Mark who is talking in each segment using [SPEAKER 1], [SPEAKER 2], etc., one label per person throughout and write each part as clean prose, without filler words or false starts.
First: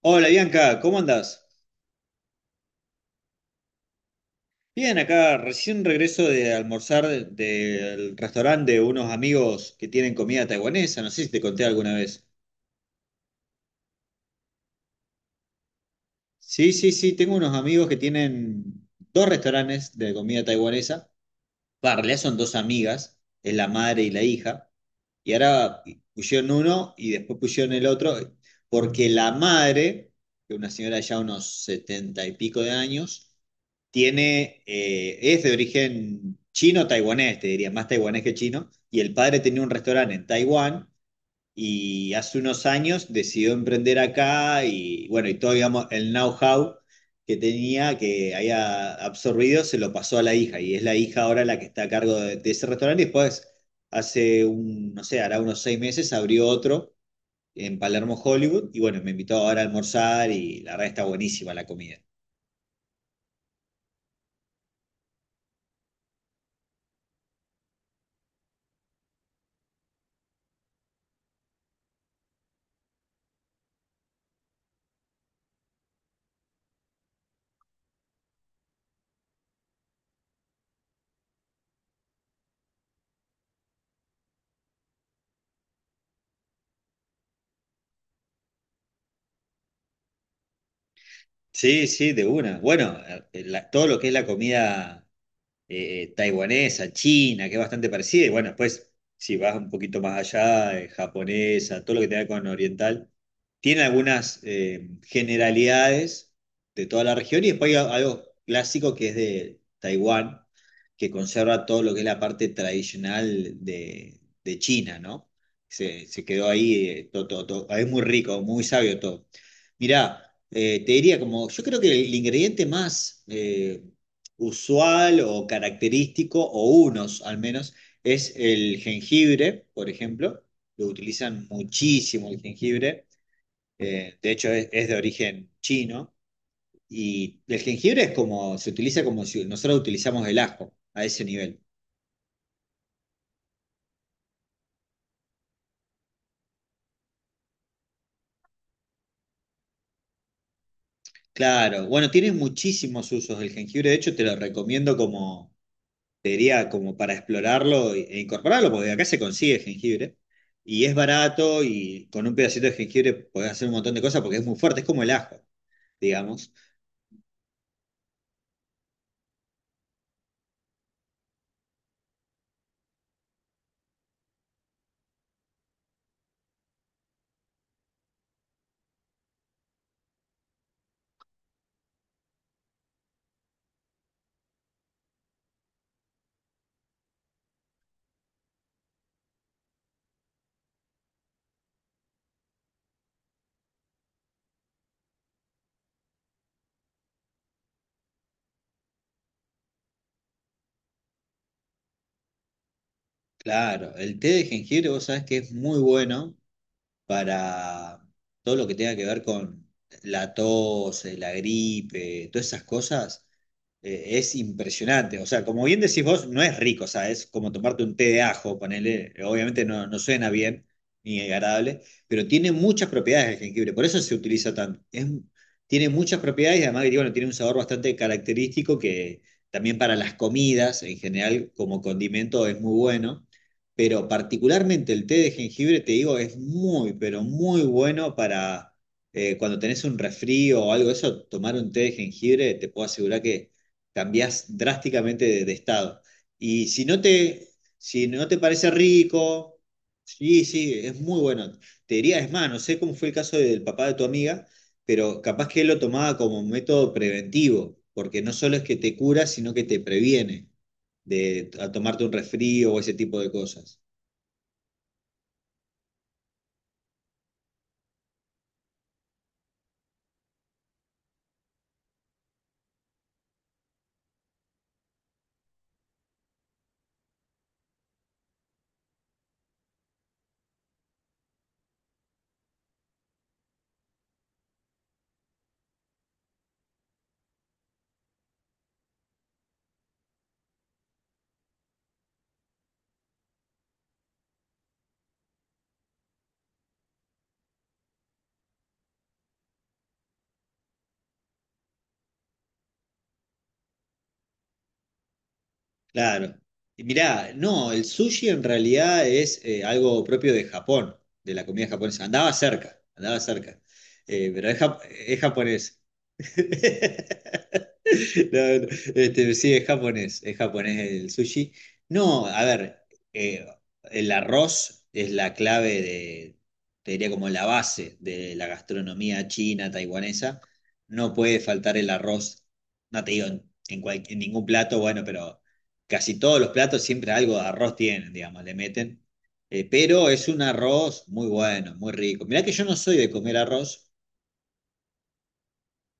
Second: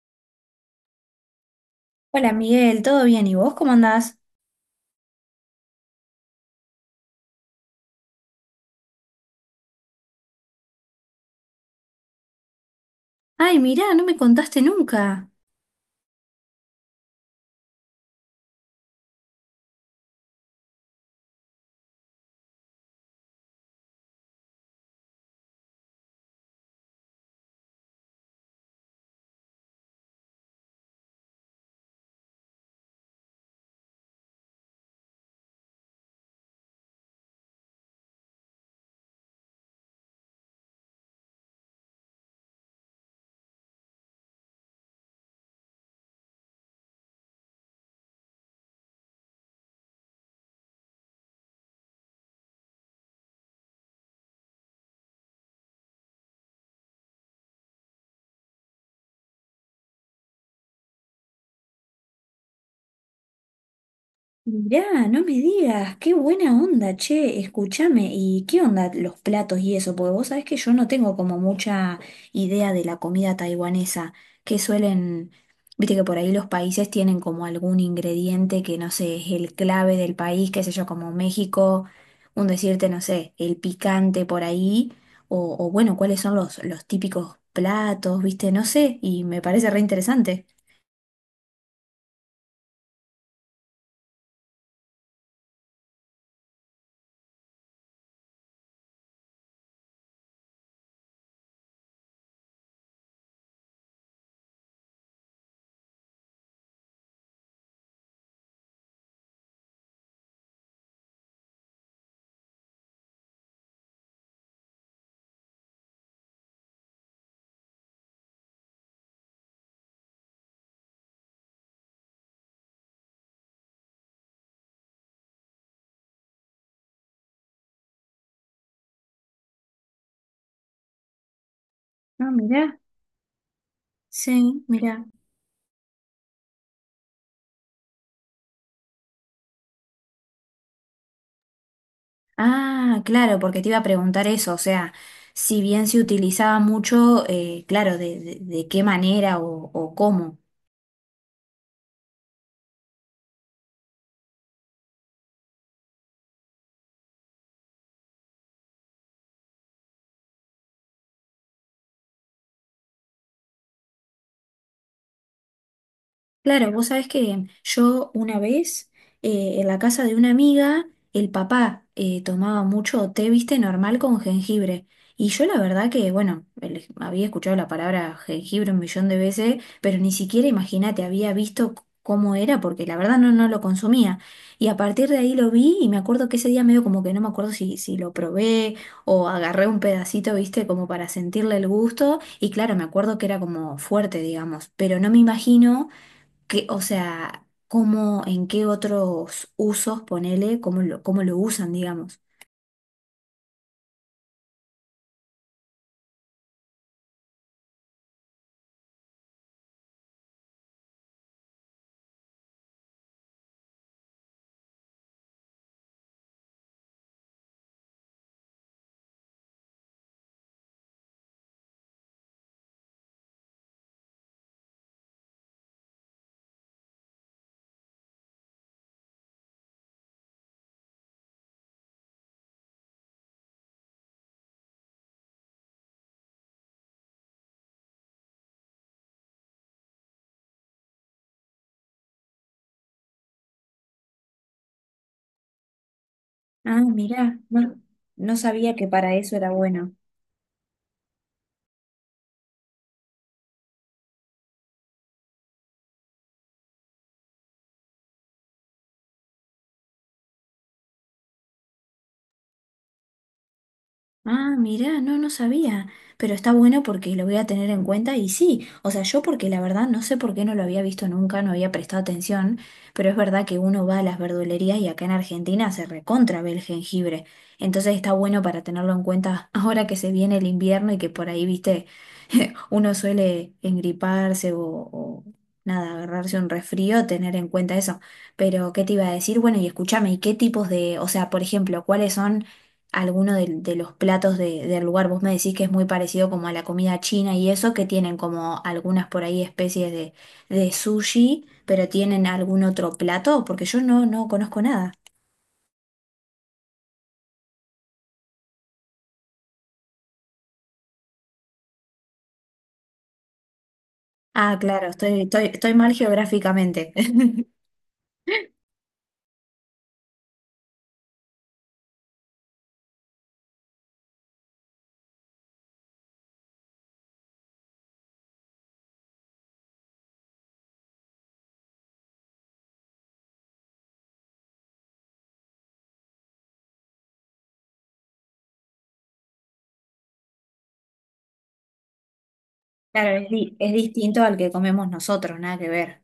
[SPEAKER 1] Hola Bianca, ¿cómo andás?
[SPEAKER 2] Hola Miguel, ¿todo bien? ¿Y vos cómo andás?
[SPEAKER 1] Bien, acá recién regreso de almorzar del restaurante de unos amigos que tienen comida taiwanesa, no sé si te conté alguna vez.
[SPEAKER 2] Ay, mirá, no me contaste nunca.
[SPEAKER 1] Sí, sí, sí, tengo unos amigos que tienen dos restaurantes de comida taiwanesa va, en realidad son dos amigas, es la madre y la hija, y ahora pusieron uno y después pusieron el otro, porque la madre, que es una señora ya unos setenta y pico de años, es de origen chino-taiwanés, te diría, más taiwanés que chino, y el padre tenía un restaurante en Taiwán y hace unos años decidió emprender acá y bueno, y todo, digamos, el know-how que tenía, que había absorbido, se lo pasó a la hija y es la hija ahora la que está a cargo de ese restaurante y después hace un, no sé, hará unos 6 meses abrió otro en Palermo, Hollywood y bueno, me invitó ahora a almorzar y la verdad está buenísima la comida.
[SPEAKER 2] Mirá, no me digas, qué buena onda, che, escúchame, ¿y qué onda los platos y eso? Porque vos sabés que yo no tengo como mucha idea de la comida taiwanesa, que suelen, viste que por ahí los países tienen como algún ingrediente que no sé, es el clave del país, qué sé yo, como México, un decirte, no sé, el picante por ahí, o bueno, cuáles son los típicos platos, viste, no sé, y me parece re interesante.
[SPEAKER 1] Sí, sí, de una. Bueno, todo lo que es la comida taiwanesa, china, que es bastante parecida, y bueno, después, si vas un poquito más allá, japonesa, todo lo que tenga que ver con oriental, tiene algunas generalidades de toda la región, y después hay algo clásico que es de Taiwán, que conserva todo lo que es la parte tradicional de China, ¿no? Se quedó ahí, todo, todo, todo. Ah, es muy rico, muy sabio todo. Mirá, te diría como, yo creo que el ingrediente más usual o característico, o unos al menos, es el jengibre, por ejemplo. Lo utilizan muchísimo
[SPEAKER 2] Ah,
[SPEAKER 1] el
[SPEAKER 2] mirá,
[SPEAKER 1] jengibre. De hecho,
[SPEAKER 2] sí,
[SPEAKER 1] es de
[SPEAKER 2] mirá.
[SPEAKER 1] origen chino. Y el jengibre es como, se utiliza como si nosotros utilizamos el ajo a ese nivel.
[SPEAKER 2] Ah, claro, porque te iba a preguntar eso, o sea, si bien se utilizaba mucho, claro, de qué manera o cómo.
[SPEAKER 1] Claro, bueno, tiene muchísimos usos el jengibre. De hecho, te lo recomiendo como sería como para explorarlo e incorporarlo, porque acá se consigue jengibre y es barato y con un pedacito de jengibre podés hacer un montón de cosas porque es muy fuerte, es como el ajo, digamos.
[SPEAKER 2] Claro, vos sabés que yo una vez en la casa de una amiga, el papá tomaba mucho té, viste, normal con jengibre. Y yo la verdad que, bueno, el- había escuchado la palabra jengibre un millón de veces, pero ni siquiera, imagínate, había visto c- cómo era, porque la verdad no, no lo consumía. Y a partir de ahí lo vi y me acuerdo que ese día medio como que no me acuerdo si lo probé o agarré un pedacito, viste, como para sentirle el gusto. Y claro, me acuerdo que era como fuerte, digamos, pero no me imagino que, o sea, cómo, en qué otros usos, ponele, cómo lo usan, digamos.
[SPEAKER 1] Claro, el té de jengibre vos sabés que es muy bueno para todo lo que tenga que ver con la tos, la gripe, todas esas cosas. Es impresionante. O sea, como bien decís vos, no es rico, o sea, es como tomarte un té de ajo, ponele, obviamente no suena bien ni agradable, pero tiene muchas propiedades el jengibre, por eso se utiliza tanto. Tiene muchas propiedades y además que, bueno, tiene un sabor bastante característico que también para las comidas en general como condimento es muy bueno. Pero particularmente el té de jengibre, te digo, es muy, pero muy bueno para cuando tenés un resfrío o algo de eso, tomar un té de jengibre, te puedo asegurar que cambiás drásticamente de estado. Y
[SPEAKER 2] Ah,
[SPEAKER 1] si no
[SPEAKER 2] mirá,
[SPEAKER 1] te,
[SPEAKER 2] no,
[SPEAKER 1] si no
[SPEAKER 2] no
[SPEAKER 1] te
[SPEAKER 2] sabía
[SPEAKER 1] parece
[SPEAKER 2] que para eso era
[SPEAKER 1] rico,
[SPEAKER 2] bueno.
[SPEAKER 1] sí, sí, es muy bueno. Te diría, es más, no sé cómo fue el caso del papá de tu amiga, pero capaz que él lo tomaba como un método preventivo, porque no solo es que te cura, sino que te previene de a tomarte un resfrío o ese tipo de cosas.
[SPEAKER 2] Ah, mirá, no, no sabía, pero está bueno porque lo voy a tener en cuenta y sí, o sea, yo porque la verdad no sé por qué no lo había visto nunca, no había prestado atención, pero es verdad que uno va a las verdulerías y acá en Argentina se recontra ve el jengibre, entonces está bueno para tenerlo en cuenta ahora que se viene el invierno y que por ahí, viste, uno suele engriparse nada, agarrarse un resfrío, tener en cuenta eso. Pero, ¿qué te iba a decir? Bueno, y escúchame, ¿y qué tipos de, o sea, por ejemplo, cuáles son algunos de los platos de- del lugar? Vos me decís que es muy parecido como a la comida china y eso, que tienen como algunas por ahí especies de sushi, pero tienen algún otro plato, porque yo no, no conozco nada.
[SPEAKER 1] Claro. Y mirá, no, el sushi en realidad es algo propio de Japón, de la comida japonesa. Andaba cerca, pero
[SPEAKER 2] Ah,
[SPEAKER 1] es, jap-
[SPEAKER 2] claro,
[SPEAKER 1] es
[SPEAKER 2] estoy
[SPEAKER 1] japonés.
[SPEAKER 2] mal geográficamente.
[SPEAKER 1] No, no, este, sí, es japonés el sushi. No, a ver, eh, el arroz es la clave de, te diría como la base de la gastronomía china, taiwanesa. No puede faltar el arroz, no te digo en ningún plato, bueno, pero casi todos los platos siempre algo de arroz tienen, digamos, le meten. Pero es un arroz muy bueno, muy rico. Mirá que yo no soy
[SPEAKER 2] Claro,
[SPEAKER 1] de
[SPEAKER 2] es,
[SPEAKER 1] comer
[SPEAKER 2] di- es
[SPEAKER 1] arroz.
[SPEAKER 2] distinto al que comemos nosotros, nada que ver.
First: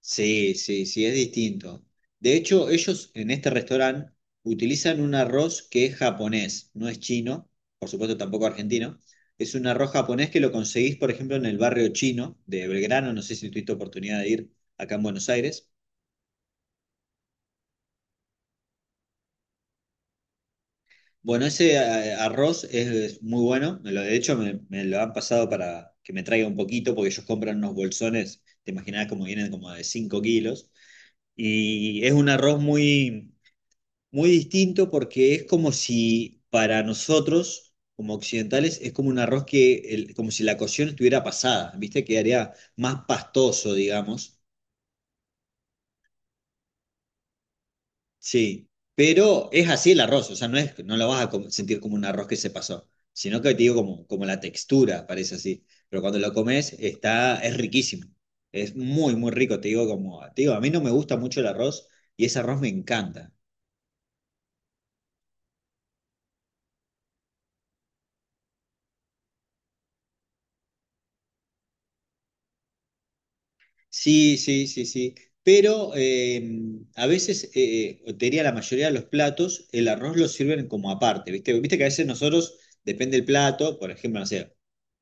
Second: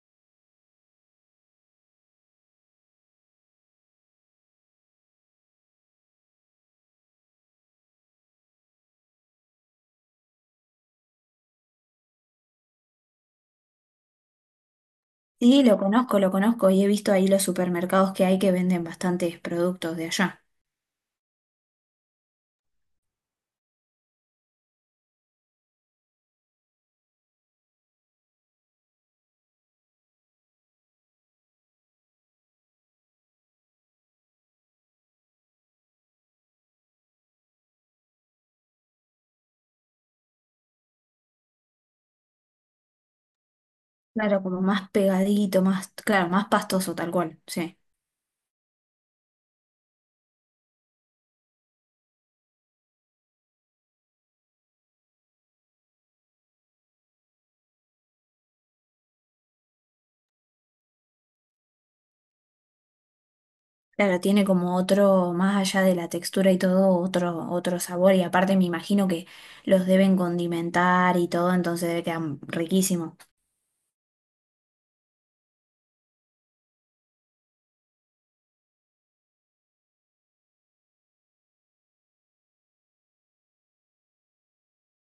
[SPEAKER 1] Sí, sí, sí, es distinto. De hecho, ellos en este restaurante utilizan un arroz que es japonés, no es chino, por supuesto tampoco argentino. Es un arroz japonés que lo conseguís, por ejemplo, en el barrio chino de Belgrano, no sé si tuviste oportunidad de ir acá en Buenos
[SPEAKER 2] Sí,
[SPEAKER 1] Aires.
[SPEAKER 2] lo conozco y he visto ahí los supermercados que hay que venden bastantes productos de allá.
[SPEAKER 1] Bueno, ese arroz es muy bueno, de hecho me lo han pasado para que me traiga un poquito, porque ellos compran unos bolsones, te imaginás como vienen como de 5 kilos. Y es un arroz muy muy distinto porque es como si para nosotros, como occidentales, es como un arroz que, como si la cocción estuviera pasada, ¿viste? Quedaría más pastoso, digamos.
[SPEAKER 2] Claro, como más pegadito, más, claro, más pastoso tal cual, sí.
[SPEAKER 1] Sí. Pero es así el arroz, o sea, no es, no lo vas a sentir como un arroz que se pasó, sino que te digo como, como la textura, parece así. Pero cuando lo comes, está, es riquísimo. Es muy, muy rico, te digo como, te digo, a mí no me gusta mucho el arroz y ese arroz me encanta.
[SPEAKER 2] Claro, tiene como otro, más allá de la textura y todo, otro, otro sabor y aparte me imagino que los deben condimentar y todo, entonces debe quedar riquísimo.
[SPEAKER 1] Sí, sí, sí, sí. Pero a veces, o te diría la mayoría de los platos, el arroz lo sirven como aparte, ¿viste? Viste que a veces nosotros, depende del plato, por ejemplo, no sé,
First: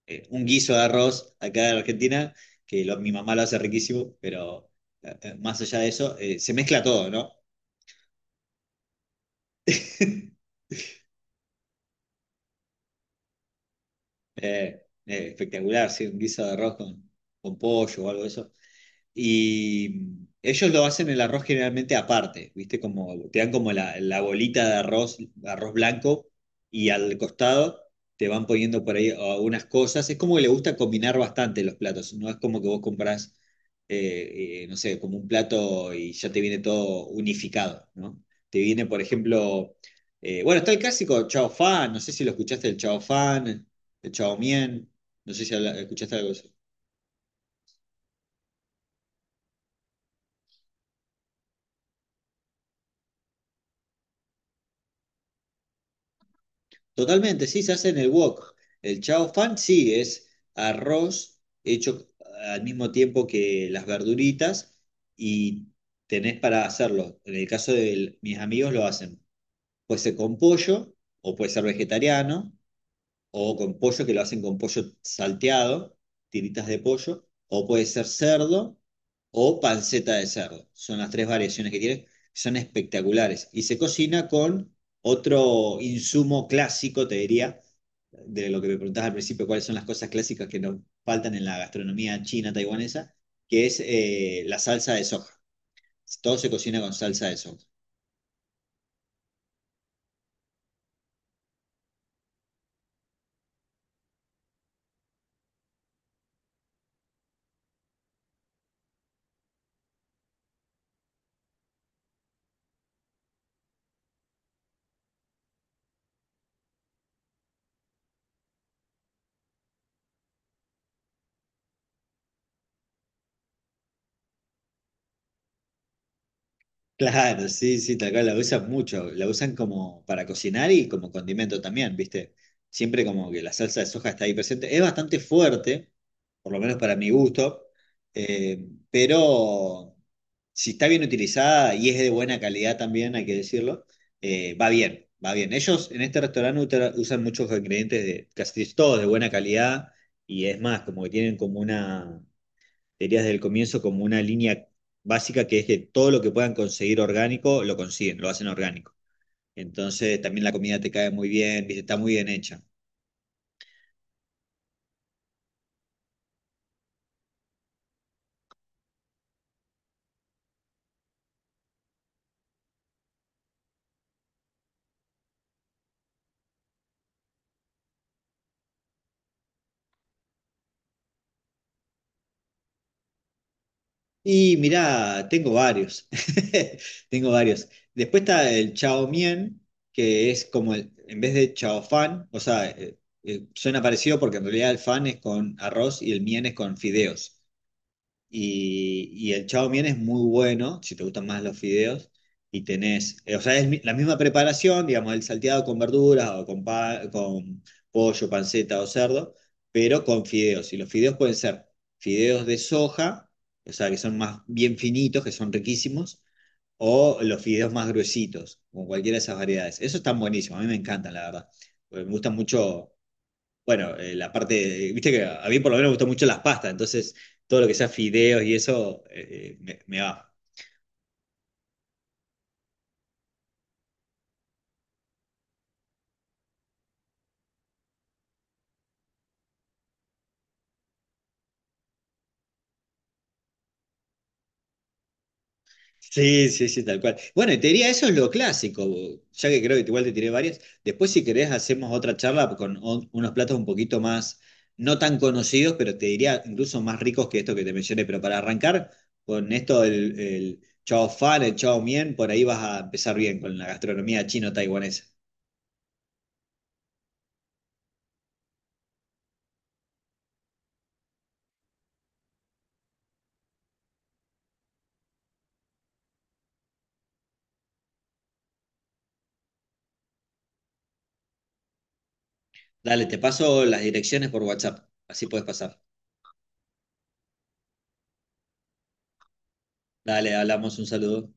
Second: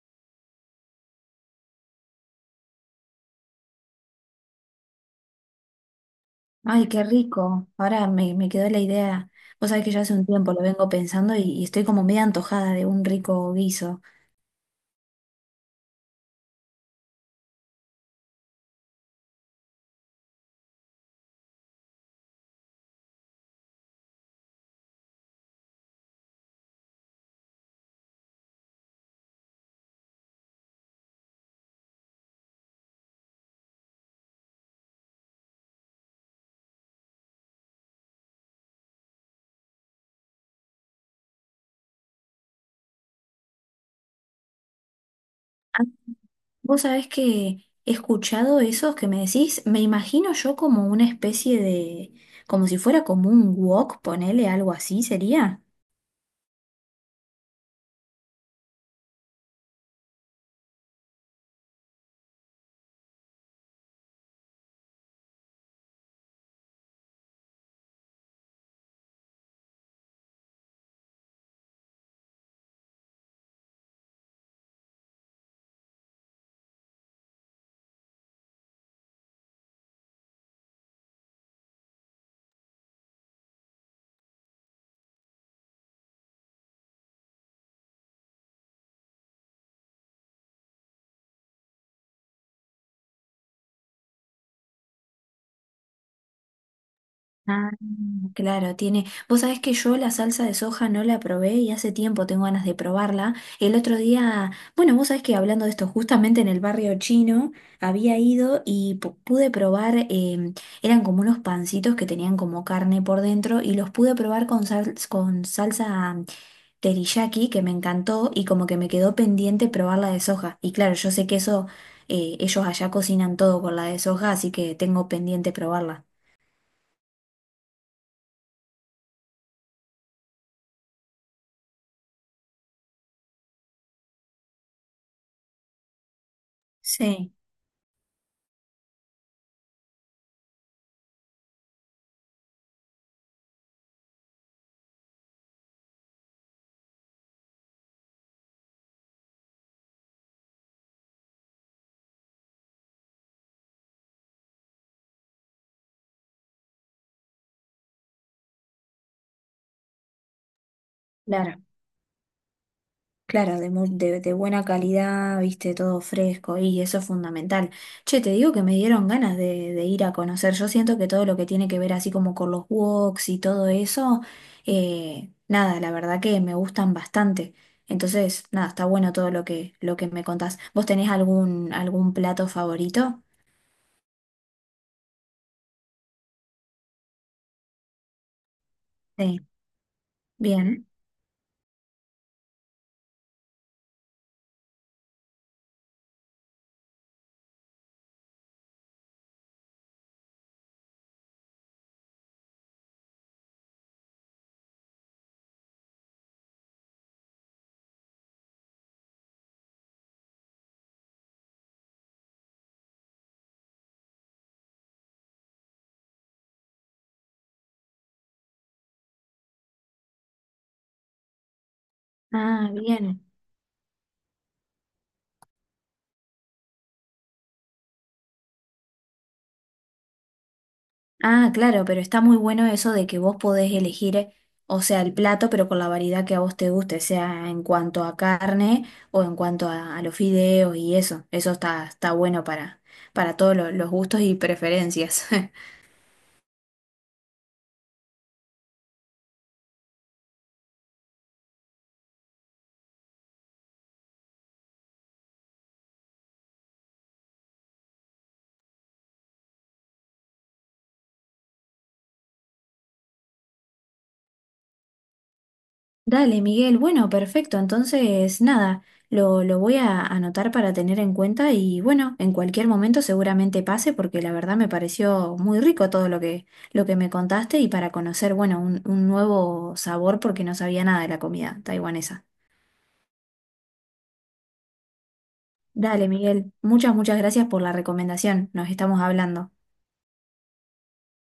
[SPEAKER 1] un guiso de arroz acá en Argentina, que mi mamá lo hace riquísimo, pero más allá de eso, se mezcla
[SPEAKER 2] Ay, qué
[SPEAKER 1] todo, ¿no?
[SPEAKER 2] rico. Ahora me, me quedó la idea. Vos sabés que ya hace un tiempo lo vengo pensando y estoy como media antojada de un rico guiso.
[SPEAKER 1] Espectacular, sí, un guiso de arroz con pollo o algo de eso. Y ellos lo hacen el arroz generalmente aparte, ¿viste? Como, te dan como la bolita de arroz, arroz blanco, y al costado te van poniendo por ahí algunas cosas. Es como que le gusta combinar bastante los platos, no es como que vos comprás, no sé, como un plato y ya te viene todo unificado, ¿no? Te viene, por ejemplo, bueno, está el clásico chao fan, no sé si lo escuchaste, el chao fan, el chao mien, no sé si escuchaste algo de eso.
[SPEAKER 2] Vos sabés que he escuchado esos que me decís, me imagino yo como una especie de, como si fuera como un wok, ponele algo así, ¿sería?
[SPEAKER 1] Totalmente, sí, se hace en el wok. El chao fan sí es arroz hecho al mismo tiempo que las verduritas y tenés para hacerlo. En el caso de mis amigos lo hacen. Puede ser con pollo o puede ser vegetariano o con pollo, que lo hacen con pollo salteado, tiritas de pollo, o puede ser cerdo o panceta de cerdo. Son las tres variaciones que tiene, son espectaculares. Y se cocina con otro insumo clásico, te diría, de lo que me preguntabas al principio, cuáles son las cosas clásicas que nos faltan en la gastronomía china taiwanesa, que es la salsa de soja. Todo se cocina con salsa de soja.
[SPEAKER 2] Ah, claro, tiene. Vos sabés que yo la salsa de soja no la probé y hace tiempo tengo ganas de probarla. El otro día, bueno, vos sabés que hablando de esto, justamente en el barrio chino había ido y pu- pude probar, eran como unos pancitos que tenían como carne por dentro y los pude probar con sal- con salsa teriyaki que me encantó y como que me quedó pendiente probar la de soja. Y claro, yo sé que eso, ellos allá cocinan todo con la de soja, así que tengo pendiente probarla.
[SPEAKER 1] Claro, sí, sí, tal cual, la usan mucho, la usan como para cocinar y como condimento también, ¿viste? Siempre como que la salsa de soja está ahí presente. Es bastante fuerte, por lo menos para mi
[SPEAKER 2] Sí.
[SPEAKER 1] gusto, eh, pero si está bien utilizada y es de buena calidad también, hay que decirlo, va bien, va bien. Ellos en este restaurante usan muchos ingredientes de casi todos de buena calidad y es más, como que tienen como una diría desde el comienzo como una línea básica que es que todo lo que puedan conseguir orgánico lo consiguen, lo hacen orgánico. Entonces también la comida te cae muy
[SPEAKER 2] Claro.
[SPEAKER 1] bien, ¿viste? Está muy bien hecha.
[SPEAKER 2] Claro, de, mu- de buena calidad, viste, todo fresco y eso es fundamental. Che, te digo que me dieron ganas de ir a conocer. Yo siento que todo lo que tiene que ver así como con los woks y todo eso, nada, la verdad que me gustan bastante. Entonces, nada, está bueno todo lo que me contás. ¿Vos tenés algún, algún plato favorito?
[SPEAKER 1] Y mirá, tengo varios, tengo varios. Después está el chao
[SPEAKER 2] Sí.
[SPEAKER 1] mien, que es como
[SPEAKER 2] Bien.
[SPEAKER 1] el, en vez de chao fan, o sea, suena parecido porque en realidad el fan es con arroz y el mien es con fideos. Y el chao mien es muy bueno, si te gustan más los fideos, y tenés, o sea, es la misma preparación, digamos, el salteado con verduras o con pollo, panceta o cerdo, pero con fideos. Y los fideos pueden ser fideos de soja, o sea, que son más bien finitos, que son riquísimos, o los fideos más gruesitos, con cualquiera de esas variedades. Esos están buenísimos, a mí me encantan, la verdad, porque me gustan
[SPEAKER 2] Ah,
[SPEAKER 1] mucho
[SPEAKER 2] bien.
[SPEAKER 1] bueno, la parte, viste que a mí por lo menos me gustan mucho las pastas, entonces todo lo que sea fideos y eso me va.
[SPEAKER 2] Ah, claro, pero está muy bueno eso de que vos podés elegir, o sea, el plato, pero con la variedad que a vos te guste, sea en cuanto a carne o en cuanto a los fideos y eso. Eso está, está bueno para todos lo- los gustos y preferencias.
[SPEAKER 1] Sí, sí, sí, tal cual. Bueno, y te diría, eso es lo clásico, ya que creo que igual te tiré varias. Después, si querés, hacemos otra charla con unos platos un poquito más, no tan conocidos, pero te diría incluso más ricos que esto que te mencioné. Pero para arrancar con esto del el chao fan, el chao mien, por ahí vas a empezar bien con la gastronomía chino-taiwanesa.
[SPEAKER 2] Dale, Miguel. Bueno, perfecto. Entonces, nada, lo voy a anotar para tener en cuenta y bueno, en cualquier momento seguramente pase porque la verdad me pareció muy rico todo lo que me contaste y para conocer, bueno, un nuevo sabor porque no sabía nada de la comida taiwanesa.
[SPEAKER 1] Dale, te paso las direcciones por WhatsApp, así puedes pasar.
[SPEAKER 2] Dale, Miguel. Muchas, muchas gracias por la recomendación. Nos estamos hablando.
[SPEAKER 1] Dale, hablamos, un saludo.